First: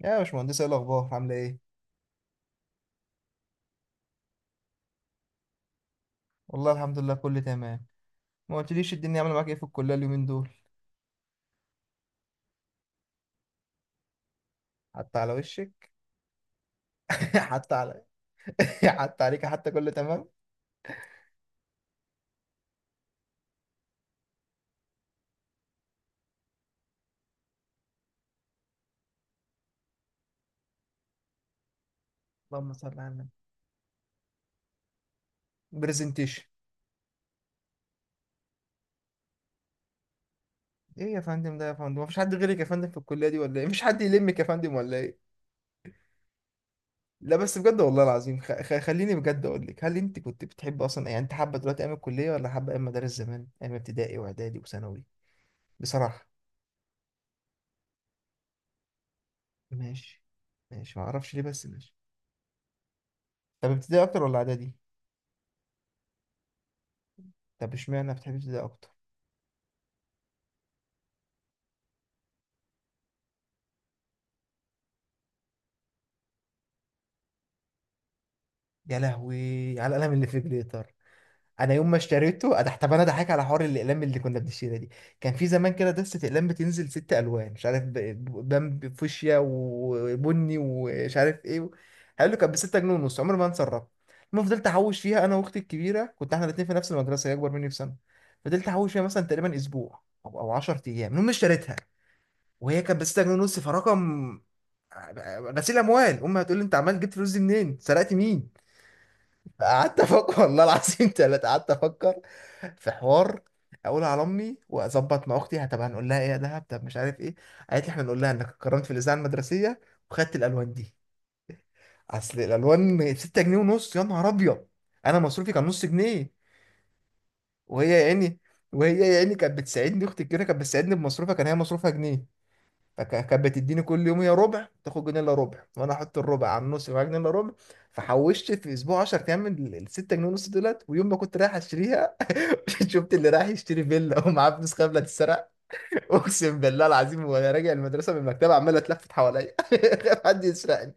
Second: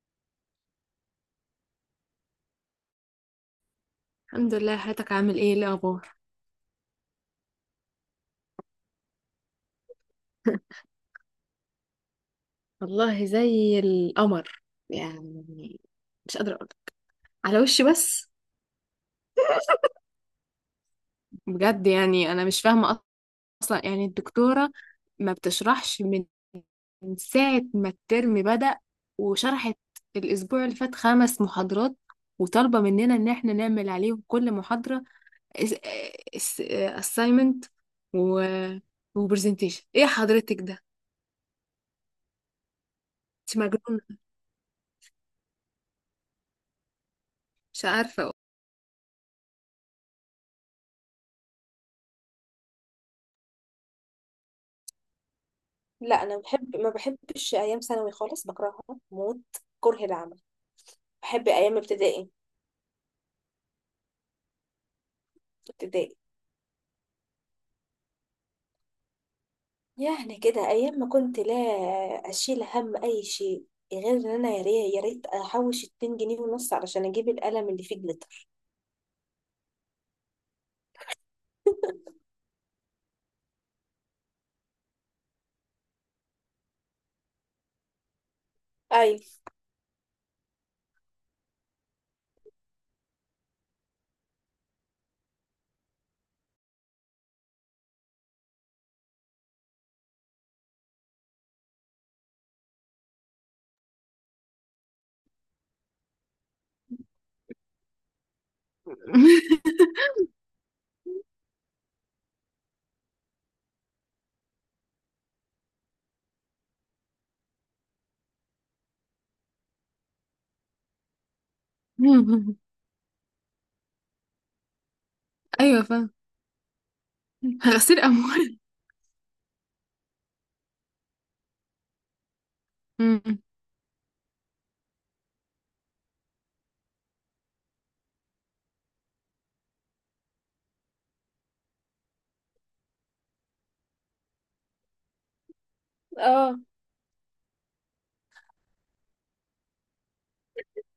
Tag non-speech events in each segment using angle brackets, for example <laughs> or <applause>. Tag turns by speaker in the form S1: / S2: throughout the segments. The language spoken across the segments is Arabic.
S1: يا باشمهندس, ايه الاخبار؟ عامله ايه؟
S2: الحمد لله. حياتك، عامل ايه؟ إيه الاخبار؟
S1: والله الحمد لله كله تمام. ما قلتليش الدنيا عامله معاك ايه في الكليه اليومين دول؟
S2: والله زي القمر،
S1: حتى على
S2: يعني.
S1: وشك.
S2: مش قادرة أقول.
S1: <laughs>
S2: على
S1: حتى
S2: وشي
S1: على.
S2: بس.
S1: <laughs> حتى عليك, حتى كله تمام.
S2: بجد يعني انا مش فاهمه اصلا، يعني الدكتوره ما بتشرحش من ساعه ما الترم بدأ، وشرحت الاسبوع اللي فات 5 محاضرات،
S1: اللهم
S2: وطالبه
S1: صل على
S2: مننا
S1: النبي.
S2: ان احنا نعمل عليهم كل محاضره
S1: برزنتيشن؟
S2: assignment و وبرزنتيشن. ايه حضرتك ده؟
S1: ايه يا فندم ده؟ يا فندم مفيش حد غيرك يا فندم في الكليه دي
S2: انت
S1: ولا ايه؟ مفيش حد
S2: مجنونه!
S1: يلمك يا فندم ولا ايه؟ لا بس بجد
S2: مش
S1: والله
S2: عارفه.
S1: العظيم, خليني بجد اقول لك, هل انت كنت بتحب اصلا؟ يعني انت حابه دلوقتي ايام الكليه ولا حابه ايام مدارس زمان, ايام ابتدائي واعدادي وثانوي؟
S2: لا
S1: بصراحه.
S2: انا بحب، ما بحبش ايام ثانوي خالص، بكرهها موت. كره
S1: ماشي.
S2: العمل.
S1: ماشي ما اعرفش ليه,
S2: بحب
S1: بس
S2: ايام
S1: ماشي.
S2: ابتدائي.
S1: طب ابتدائي اكتر ولا اعدادي؟
S2: ابتدائي.
S1: طب اشمعنى بتحب ده اكتر؟
S2: يعني كده ايام ما كنت لا اشيل هم اي شيء، غير ان انا يا ريت يا ريت احوش 2 جنيه ونص علشان اجيب القلم اللي فيه جليتر.
S1: يا لهوي على القلم اللي في جليتر. انا يوم ما اشتريته انا, طب انا ضحك على حوار الاقلام اللي كنا بنشتريها دي. كان في زمان كده دستة اقلام بتنزل ست الوان مش عارف بامبي,
S2: ايوه.
S1: فوشيا وبني ومش عارف ايه. حلو. كانت ب 6 جنيه ونص, عمري ما انسى الرقم. المهم فضلت احوش فيها انا واختي الكبيره, كنت احنا الاثنين في نفس المدرسه, هي اكبر مني بسنه. فضلت احوش فيها مثلا تقريبا اسبوع او 10 ايام, المهم اشتريتها وهي كانت ب 6 جنيه ونص, فرقم غسيل اموال. امي هتقول لي انت عمال جبت فلوس دي منين, سرقت مين؟ قعدت افكر <laughs> والله العظيم ثلاثة, قعدت افكر في حوار اقول على امي, واظبط مع اختي طب هنقول لها ايه يا دهب؟ طب مش عارف ايه. قالت لي احنا نقول لها انك اتكرمت في الاذاعه المدرسيه وخدت الالوان دي. اصل
S2: <laughs>
S1: الالوان 6 جنيه ونص, يا نهار ابيض. انا مصروفي كان
S2: ايوه،
S1: نص
S2: فاهم.
S1: جنيه, وهي
S2: غسيل
S1: يا عيني,
S2: اموال. <laughs>
S1: وهي يا عيني كانت بتساعدني, اختي الكبيره كانت بتساعدني بمصروفها, كان هي مصروفها جنيه,
S2: مم.
S1: فكانت بتديني كل يوم يا ربع, تاخد جنيه الا ربع وانا احط الربع على النص يبقى معايا جنيه الا ربع. فحوشت في اسبوع, 10 ايام, من ال 6 جنيه ونص دولت, ويوم ما كنت رايح اشتريها <laughs> شفت اللي رايح يشتري فيلا <laughs> ومعاه فلوس قبل تتسرق.
S2: اه.
S1: اقسم بالله العظيم وانا راجع المدرسه من المكتبه عمال اتلفت حواليا <laughs> خايف حد يسرقني.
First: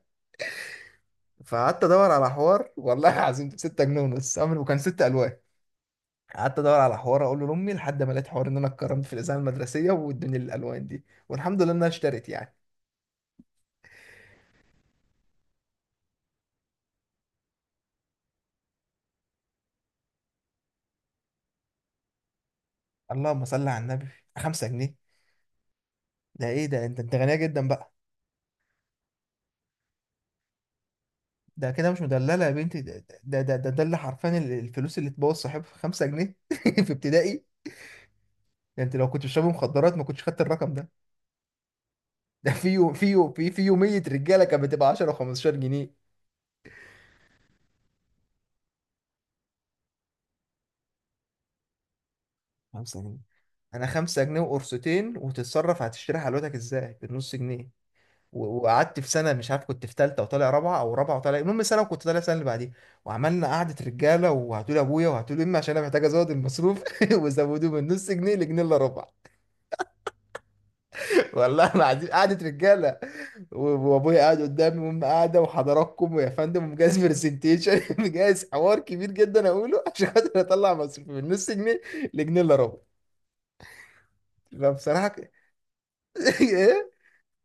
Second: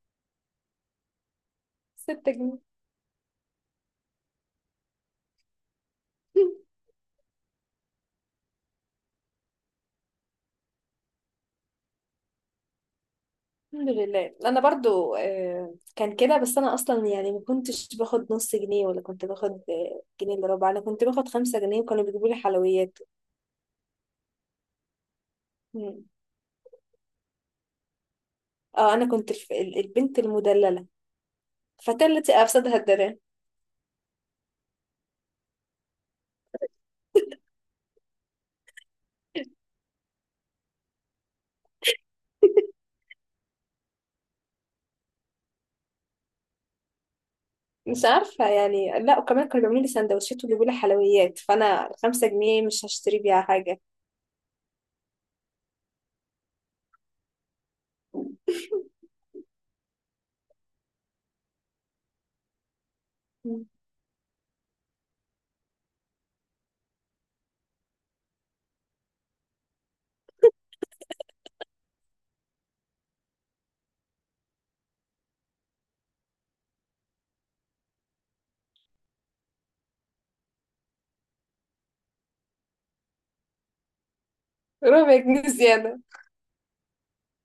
S1: فقعدت ادور على
S2: 6 جنيه.
S1: حوار, والله العظيم 6 جنيه ونص وكان ست الوان. قعدت
S2: <laughs>
S1: ادور على حوار اقول له لامي لحد ما لقيت حوار ان انا اتكرمت في الاذاعه المدرسيه وادوني الالوان دي, والحمد لله انها اشترت يعني.
S2: الحمد لله انا برضو كان كده، بس انا اصلا يعني ما كنتش باخد نص جنيه، ولا كنت باخد جنيه الا ربع. انا كنت باخد 5 جنيه، وكانوا بيجيبوا لي حلويات.
S1: اللهم صل على النبي. 5 جنيه؟
S2: مم.
S1: ده ايه ده, انت غنيه جدا بقى.
S2: اه، انا كنت البنت المدللة.
S1: ده كده مش
S2: الفتاة التي
S1: مدلله يا
S2: افسدها
S1: بنتي ده.
S2: الدلال.
S1: ده ده اللي حرفيا الفلوس اللي تبوظ صاحبها, 5 جنيه <laughs> في ابتدائي. ده انت لو كنت بتشرب مخدرات ما كنتش خدت الرقم ده. ده في يو في يو في في يوميه رجاله كانت بتبقى 10 و15 جنيه.
S2: مش عارفة يعني. لا، وكمان كانوا بيعملوا لي سندوتشات ويجيبوا لي حلويات، فانا الـ5 جنيه مش
S1: 5 جنيه.
S2: هشتري بيها حاجة.
S1: انا 5 جنيه وقرصتين وتتصرف, هتشتري حلوتك ازاي بالنص جنيه؟ وقعدت في سنه, مش عارف كنت في ثالثه وطالع رابعه او رابعه وطالع, المهم سنه وكنت طالع السنه اللي بعديها, وعملنا
S2: مم.
S1: قعده رجاله وهاتوا لي ابويا وهاتوا لي امي, عشان انا محتاج ازود المصروف <laughs> وزودوه من نص جنيه لجنيه الا ربع. والله العظيم قعده رجاله, و- وابويا قاعد قدامي وامي قاعده وحضراتكم ويا فندم, ومجهز برزنتيشن <laughs> مجهز حوار كبير جدا اقوله عشان خاطر اطلع مصروفي من نص جنيه لجنيه الا ربع. فبصراحه.
S2: ربع جنيه زيادة.
S1: <laughs> ايه.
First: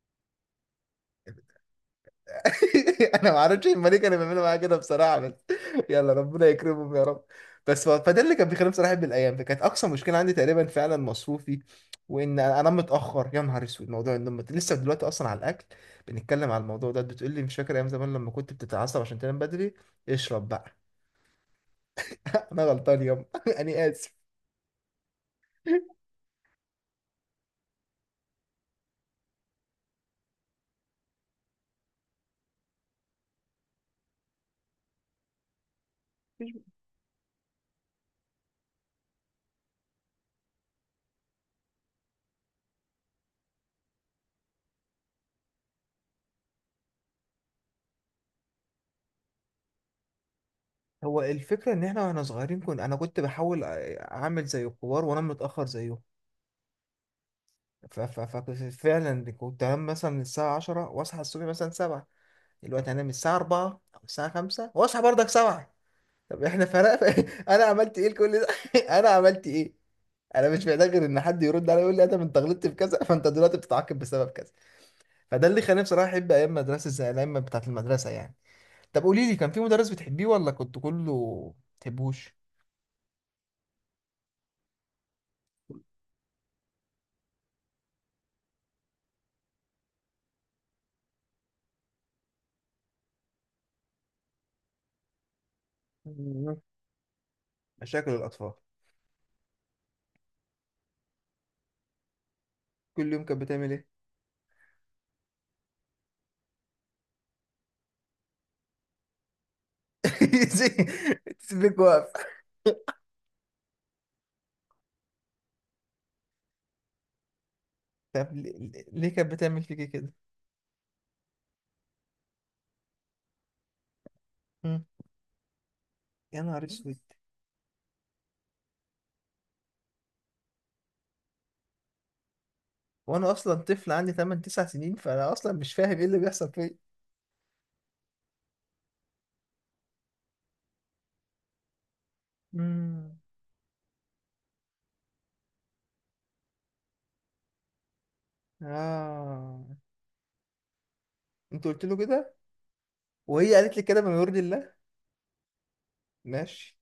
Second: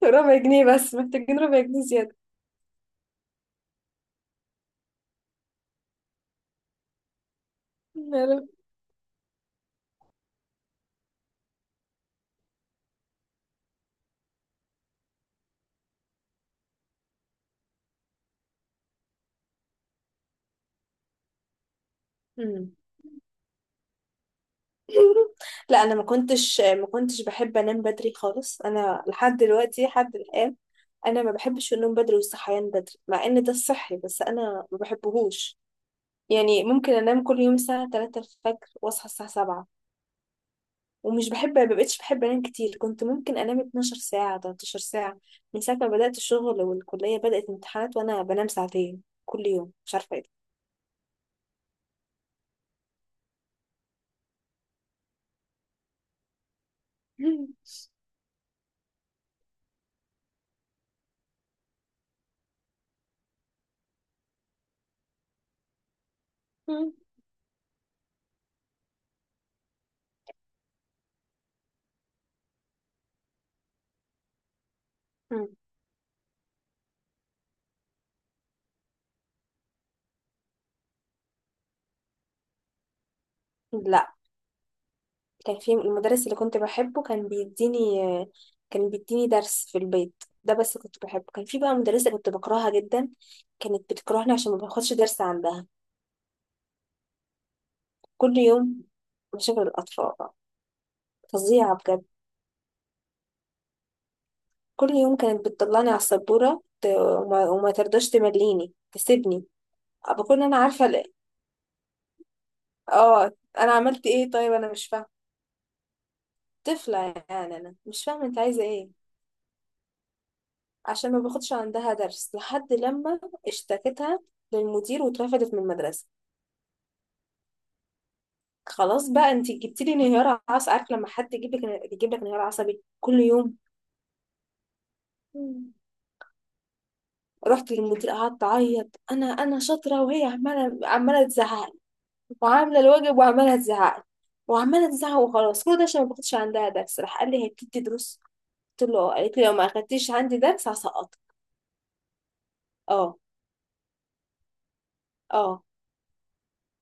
S2: ربع جنيه بس، محتاجين ربع جنيه زيادة.
S1: <laughs> انا ما اعرفش الملك كان بيعملوا معايا كده بصراحه, بس <laughs> يلا ربنا يكرمهم يا رب. بس فده اللي كان بيخليني بصراحه بالايام, فكانت اقصى مشكله عندي تقريبا فعلا مصروفي, وان انام متاخر. يا نهار اسود, موضوع النوم لسه دلوقتي, اصلا على الاكل بنتكلم على الموضوع ده, بتقول لي مش فاكر ايام زمان لما كنت بتتعصب عشان تنام بدري؟ اشرب بقى. <laughs> انا
S2: مم.
S1: غلطان يوم, <laughs> انا اسف.
S2: لا، انا ما كنتش بحب انام بدري خالص. انا لحد دلوقتي، لحد الان، انا ما بحبش النوم بدري والصحيان بدري، مع ان ده الصحي بس انا ما بحبهوش. يعني ممكن انام كل يوم الساعه 3 الفجر واصحى الساعه 7. ومش بحب، ما بقتش بحب انام كتير. كنت ممكن انام 12 ساعه، 13 ساعه. من ساعه ما بدات الشغل والكليه بدات امتحانات وانا بنام 2 ساعه كل يوم. مش عارفه ايه.
S1: هو الفكره ان احنا واحنا صغيرين كنا, انا كنت بحاول اعمل زي الكبار وانام متاخر زيهم,
S2: ده.
S1: فكنت فعلا كنت انام مثلا الساعه 10 واصحى الصبح مثلا 7. دلوقتي هنام الساعة 4 أو الساعة 5 وأصحى برضك 7. طب إحنا فرق. <laughs> أنا عملت إيه لكل ده؟ <laughs> أنا عملت إيه؟ أنا مش محتاج غير إن حد يرد عليا يقول لي أدم أنت غلطت في كذا فأنت دلوقتي بتتعاقب بسبب كذا. فده اللي خلاني بصراحة أحب أيام مدرسة زي الأيام بتاعة المدرسة يعني. طب قولي لي, كان في مدرس بتحبيه ولا كنت كله ما بتحبوش؟
S2: <laughs> لا، كان في المدرس اللي كنت بحبه، كان بيديني، كان بيديني درس في البيت ده، بس كنت بحبه. كان في بقى مدرسة كنت بكرهها جدا. كانت بتكرهني عشان ما باخدش درس عندها.
S1: مم. مشاكل
S2: كل
S1: الأطفال.
S2: يوم. مشاكل الأطفال. فظيعة بجد.
S1: كل يوم كانت بتعمل إيه؟
S2: كل يوم كانت بتطلعني على السبورة وما ترضاش تمليني تسيبني. بكون أنا عارفة
S1: <laughs>
S2: ليه.
S1: سيبك واقف.
S2: اه. أنا عملت إيه؟ طيب أنا مش فاهمة. طفلة. يعني أنا مش فاهمة
S1: طب
S2: أنت
S1: ليه
S2: عايزة إيه.
S1: ليه كانت بتعمل فيكي كده؟
S2: عشان ما باخدش عندها درس، لحد لما اشتكتها
S1: مم.
S2: للمدير واترفدت من المدرسة.
S1: يا نهار اسود.
S2: خلاص بقى، انت جبت لي انهيار عصبي. عارف لما حد يجيب لك، يجيب لك انهيار عصبي كل
S1: وانا اصلا
S2: يوم.
S1: طفل عندي 8 9 سنين, فانا اصلا
S2: مم.
S1: مش فاهم ايه اللي بيحصل فيا.
S2: رحت للمدير، قعدت اعيط. انا شاطره، وهي عماله تزعق لي، وعامله
S1: مم.
S2: الواجب، وعماله تزعق لي، وعماله تزعق. وخلاص، كل ده عشان ما باخدش عندها درس. راح قال لي هي بتدي دروس؟ قلت له اه، قالت لي لو ما
S1: اه.
S2: اخدتيش عندي درس هسقطك.
S1: انت قلت له كده؟
S2: اه.
S1: وهي قالت لي كده؟ من يرضي الله.
S2: اه.
S1: ماشي.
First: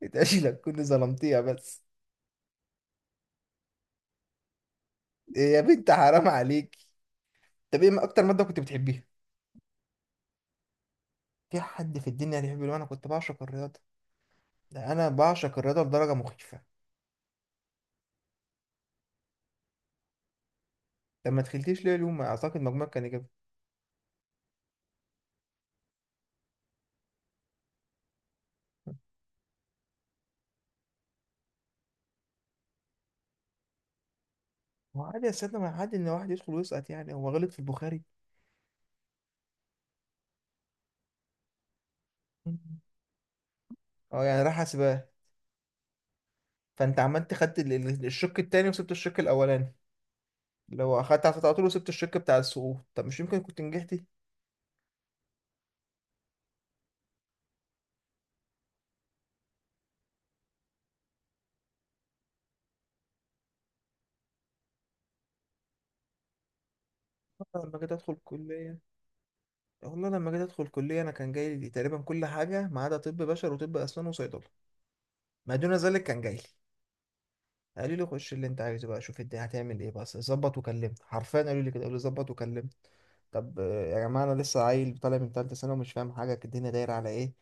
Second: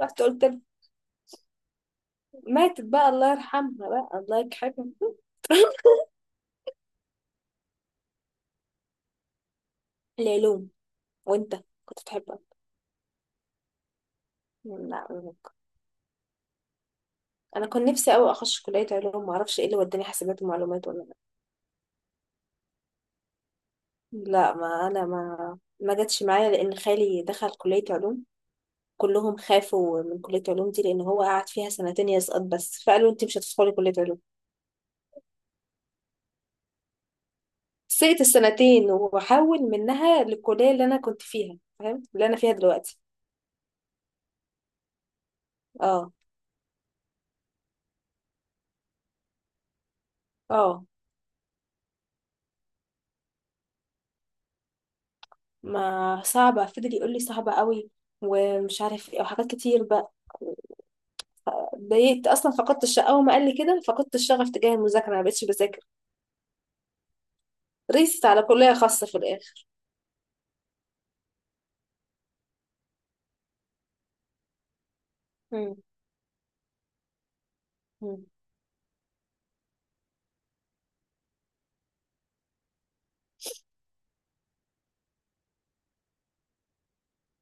S2: رحت
S1: اتقاشي
S2: قلت له.
S1: لك كنت ظلمتيها بس.
S2: ماتت بقى، الله يرحمها بقى، الله يكحبها.
S1: إيه يا بنت, حرام عليك. طب ايه اكتر ماده كنت بتحبيها؟
S2: العلوم. وانت؟
S1: في حد
S2: كنت
S1: في
S2: بتحبها؟
S1: الدنيا بيحب العلوم؟ انا كنت بعشق الرياضه. ده
S2: لا
S1: انا
S2: ممكن.
S1: بعشق الرياضه لدرجه مخيفه.
S2: انا كنت نفسي قوي اخش كليه علوم، ما اعرفش ايه اللي وداني حاسبات ومعلومات ولا.
S1: طب ما دخلتيش ليه علوم؟ اعتقد مجموعك كان جاب.
S2: لا، ما انا ما جاتش معايا، لان خالي دخل كليه علوم. كلهم خافوا من كليه علوم دي لان هو قعد فيها 2 سنين يسقط بس، فقالوا انت مش هتدخلي كليه علوم.
S1: هو عادي يا سيدنا, ما عادي ان واحد يدخل ويسقط, يعني هو غلط في البخاري؟
S2: سقت الـ2 سنين وحول منها للكليه اللي انا كنت فيها، فاهم اللي انا فيها
S1: مم.
S2: دلوقتي.
S1: اه, يعني راح حاسبات.
S2: اه.
S1: فانت عملت خدت الشق التاني وسبت الشق الاولاني, اللي
S2: اه.
S1: هو اخدت على طول وسبت الشق بتاع السقوط. طب مش يمكن كنت نجحت؟
S2: ما صعبه، فضل يقول لي صعبه قوي ومش عارف ايه وحاجات كتير بقى. اتضايقت اصلا، فقدت الش اول ما قال لي كده فقدت الشغف تجاه المذاكره، ما بقتش بذاكر.
S1: والله لما جيت ادخل
S2: ريست على كليه
S1: كليه,
S2: خاصه في الاخر.
S1: والله لما جيت ادخل كليه, انا كان جاي لي تقريبا كل حاجه ما عدا طب بشر وطب اسنان وصيدله. ما دون
S2: مم.
S1: ذلك كان جاي لي. قالوا لي
S2: مم.
S1: خش اللي انت عايزه بقى, شوف انت هتعمل ايه, بس ظبط وكلمني. حرفيا قالوا لي كده, قالوا لي ظبط وكلمني. طب يا جماعه انا لسه عيل طالع من ثالثه ثانوي ومش فاهم حاجه الدنيا دايره على ايه,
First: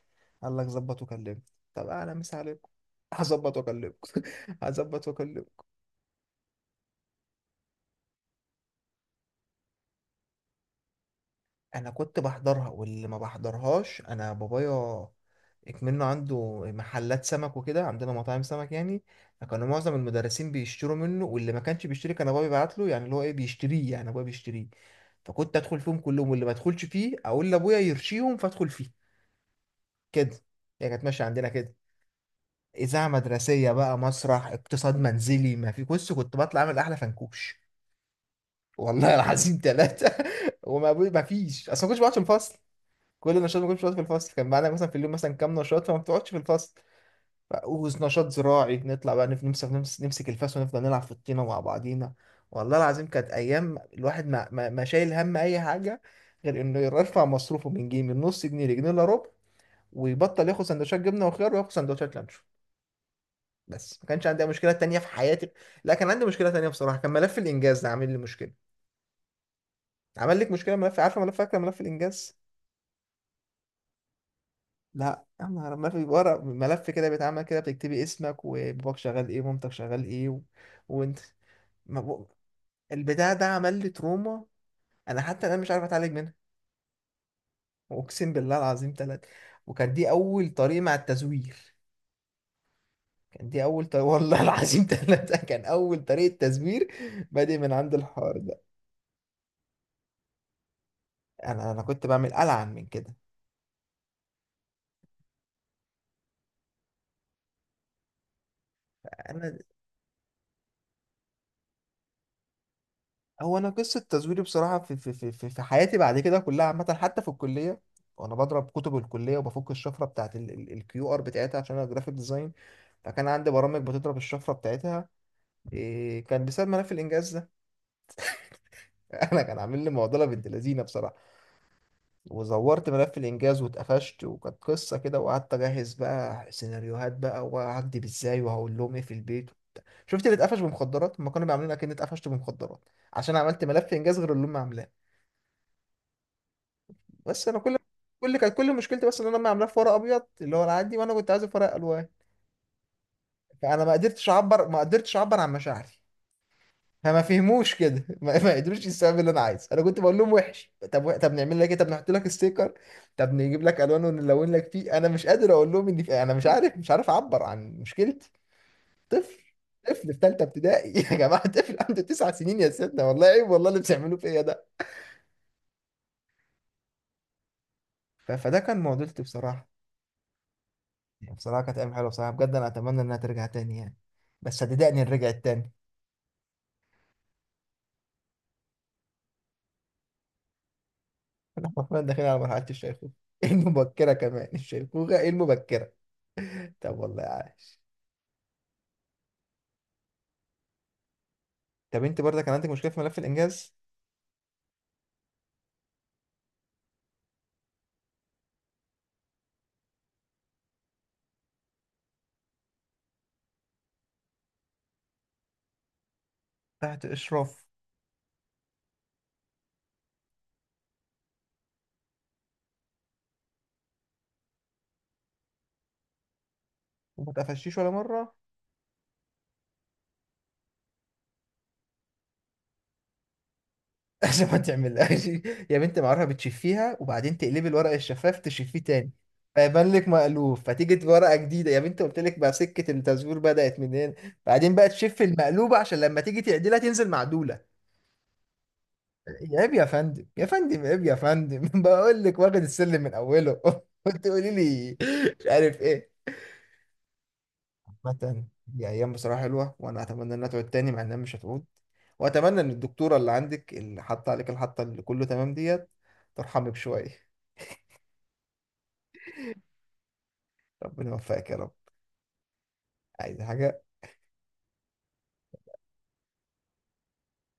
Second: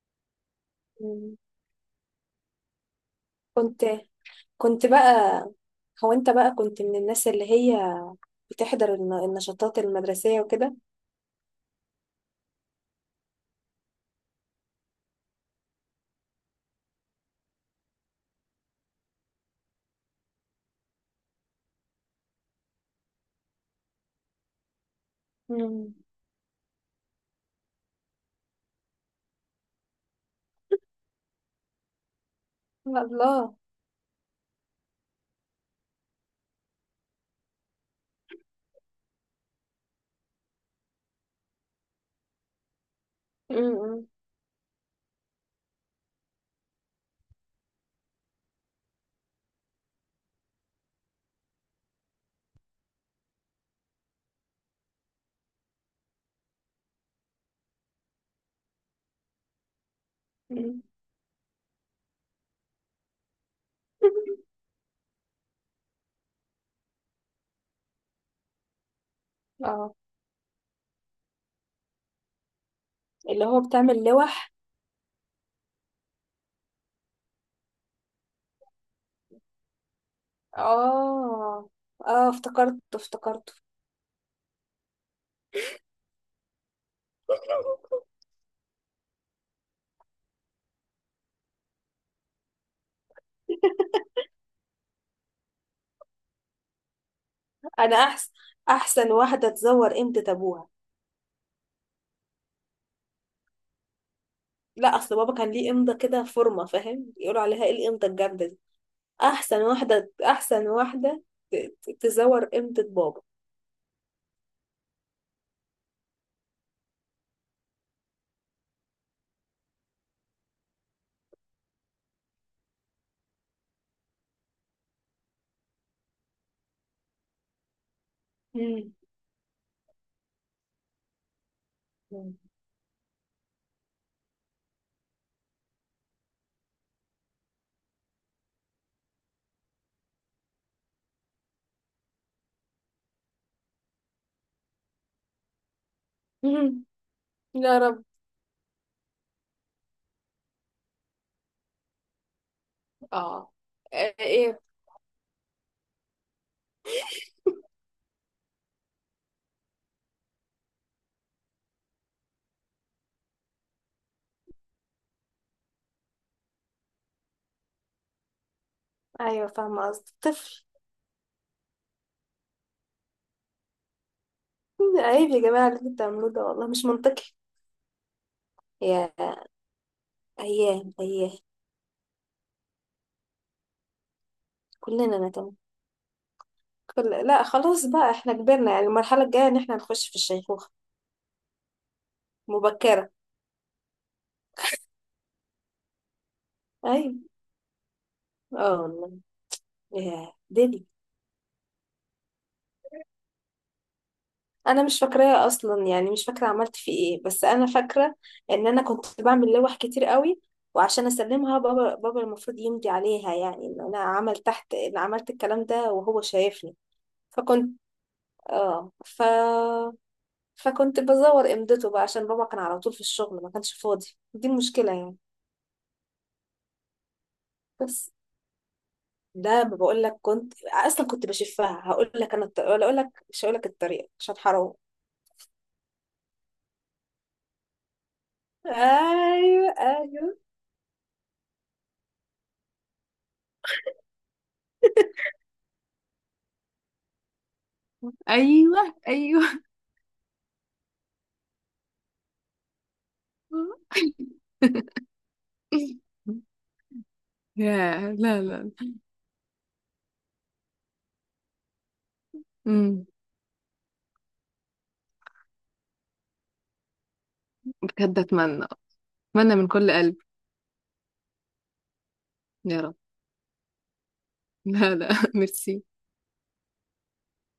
S1: قال لك ظبط
S2: مم.
S1: وكلمني؟ طب انا مس عليكم, هظبط
S2: كنت
S1: واكلمكم. <laughs>
S2: كنت
S1: هظبط
S2: بقى،
S1: واكلمكم.
S2: هو انت بقى كنت من الناس اللي هي بتحضر النشاطات المدرسيه وكده؟
S1: انا كنت بحضرها, واللي ما بحضرهاش انا بابايا. منه عنده محلات سمك وكده, عندنا مطاعم سمك يعني, فكانوا معظم المدرسين بيشتروا منه, واللي ما كانش بيشتري كان ابويا بيبعت له, يعني اللي هو ايه بيشتريه, يعني ابويا بيشتريه. فكنت ادخل
S2: مم.
S1: فيهم كلهم, واللي ما ادخلش فيه اقول لابويا يرشيهم فادخل فيه. كده. هي كانت ماشيه عندنا كده. اذاعه
S2: الله.
S1: مدرسيه بقى, مسرح, اقتصاد منزلي, ما في, بص, كنت بطلع اعمل احلى فنكوش. والله العظيم ثلاثه. <laughs> وما ما فيش اصلا ما كنتش بقعد في الفصل. كل نشاط ما كنتش بتقعد في
S2: مم.
S1: الفصل, كان معانا مثلا في اليوم مثلا كام نشاط فما بتقعدش في الفصل. ونشاط زراعي نطلع بقى نف- نمسك نمس- نمسك الفاس ونفضل نلعب في الطينة مع بعضينا. والله العظيم كانت أيام الواحد ما شايل هم أي حاجة, غير إنه يرفع مصروفه من جنيه, من نص جنيه لجنيه إلا ربع, ويبطل ياخد
S2: مم.
S1: سندوتشات جبنة وخيار وياخد سندوتشات لانشو. بس ما كانش عندي أي
S2: <laughs>
S1: مشكلة تانية في حياتي. لا كان عندي مشكلة تانية بصراحة, كان ملف الإنجاز ده عامل لي مشكلة.
S2: اه.
S1: عمل لك مشكلة ملف؟ عارفة ملف, فاكرة ملف الإنجاز؟
S2: اللي هو بتعمل لوح.
S1: لا يا نهار, ما في ورق ملف كده بيتعمل كده بتكتبي اسمك وباباك شغال ايه ومامتك شغال ايه وانت
S2: اه.
S1: ما بق...
S2: اه، افتكرته
S1: البتاع ده
S2: افتكرته.
S1: عمل لي تروما. انا حتى انا مش عارف اتعالج منها. اقسم بالله العظيم ثلاثة. وكان دي اول طريقة مع التزوير, كان دي اول طريقة,
S2: <laughs>
S1: والله <laughs> العظيم ثلاثة كان اول طريقة تزوير بادئ من عند
S2: انا احسن.
S1: الحوار ده.
S2: احسن واحده تزور قيمه ابوها.
S1: انا كنت بعمل العن من كده.
S2: لا، اصل بابا كان ليه امضه كده فورمه، فاهم؟ يقولوا عليها ايه، الامضه الجامده دي.
S1: انا
S2: احسن واحده، احسن واحده تزور امضه بابا.
S1: هو انا قصه تزويري بصراحه في حياتي بعد كده كلها عامه حتى في الكليه, وانا بضرب كتب الكليه وبفك الشفره بتاعت الكيو ار بتاعتها عشان انا جرافيك ديزاين, فكان عندي برامج بتضرب الشفره بتاعتها. إيه؟ كان بسبب ملف الانجاز ده.
S2: مم.
S1: <laughs> انا كان عامل لي معضله بنت لذينه بصراحه.
S2: <laughs> مم.
S1: وزورت ملف الانجاز واتقفشت, وكانت قصه كده, وقعدت اجهز بقى سيناريوهات بقى وهكدب ازاي وهقول لهم ايه في البيت. شفت اللي اتقفش بمخدرات, ما كانوا بيعملونا كأني اتقفشت بمخدرات عشان عملت ملف انجاز غير اللي هم عاملاه.
S2: مم.
S1: بس انا
S2: يا رب.
S1: كل مشكلتي بس ان انا ما عاملاه في ورق ابيض اللي هو العادي, وانا كنت عايزه في ورق الوان.
S2: اه.
S1: فانا ما قدرتش
S2: ايه؟
S1: اعبر, ما قدرتش اعبر عن مشاعري, فما فهموش كده. <laughs> ما قدروش السبب اللي انا عايزه. انا كنت بقول لهم وحش, طب طب نعمل لك ايه, طب نحط لك ستيكر, طب نجيب لك الوان ونلون لك فيه. انا مش قادر اقول لهم اني انا مش عارف, مش عارف اعبر عن مشكلتي. طفل,
S2: ايوه فاهمه
S1: طفل
S2: قصدي،
S1: في ثالثه
S2: طفل.
S1: ابتدائي. <laughs> يا جماعه, طفل عنده 9 سنين يا سيدنا, والله عيب, والله اللي بتعملوه فيا ده.
S2: عيب يا جماعه اللي انتوا بتعملوه ده، والله مش منطقي.
S1: فده كان
S2: يا
S1: معضلتي بصراحه.
S2: ايام، ايام.
S1: بصراحة كانت أيام حلوة بصراحة بجد, أنا أتمنى إنها ترجع تاني يعني. بس صدقني إن
S2: كلنا
S1: رجعت
S2: نتم.
S1: تاني.
S2: لا خلاص بقى، احنا كبرنا، يعني المرحله الجايه ان احنا نخش في الشيخوخه.
S1: <laughs> إحنا حرفيا داخلين على مرحلة الشيخوخة.
S2: مبكره.
S1: <laughs> إيه المبكرة كمان, الشيخوخة إيه المبكرة. طب والله
S2: ايوه.
S1: عاش.
S2: اه والله. يا دنيا.
S1: طب أنت برضه كان عندك مشكلة في ملف الإنجاز؟
S2: انا مش فاكراها اصلا يعني، مش فاكره عملت فيه ايه، بس انا فاكره ان انا كنت بعمل لوح كتير قوي، وعشان اسلمها بابا، المفروض يمضي عليها يعني. ان انا عملت تحت، ان عملت الكلام ده وهو شايفني.
S1: تحت إشراف.
S2: فكنت اه ف فكنت بزور امضته بقى عشان بابا كان على طول في الشغل ما كانش فاضي. دي المشكله يعني.
S1: وما تقفشيش ولا
S2: بس
S1: مرة؟
S2: ده، ما بقول لك كنت اصلا كنت بشفها. هقول لك انا ولا اقول لك، مش هقول لك الطريقه
S1: <laughs>
S2: عشان
S1: عشان ما
S2: حرام.
S1: تعملهاش. يا بنت معرفة, بتشفيها وبعدين تقلبي الورق الشفاف تشفيه تاني
S2: ايوه
S1: فيبان لك
S2: ايوه.
S1: مألوف فتيجي ورقة جديدة, يا بنت قلت لك بقى سكة التزوير بدأت منين. بعدين بقى تشف المقلوبة عشان لما تيجي تعدلها تنزل معدولة.
S2: ايوه ايوه.
S1: عيب يا فندم, يا فندم عيب يا فندم. <laughs> بقول لك واخد السلم من اوله. <laughs> وتقولي
S2: <laughs>
S1: لي مش عارف ايه.
S2: يا، لا
S1: عامة
S2: لا.
S1: دي ايام بصراحه حلوه وانا اتمنى انها تعود تاني, مع انها مش هتعود. واتمنى ان
S2: مم.
S1: الدكتوره اللي عندك اللي حاطه عليك الحطه اللي كله تمام ديت ترحمك شويه.
S2: بجد اتمنى. اتمنى من كل قلب.
S1: ربنا يوفقك يا رب.
S2: يا رب.
S1: عايز حاجه؟
S2: لا لا. <laughs> ميرسي.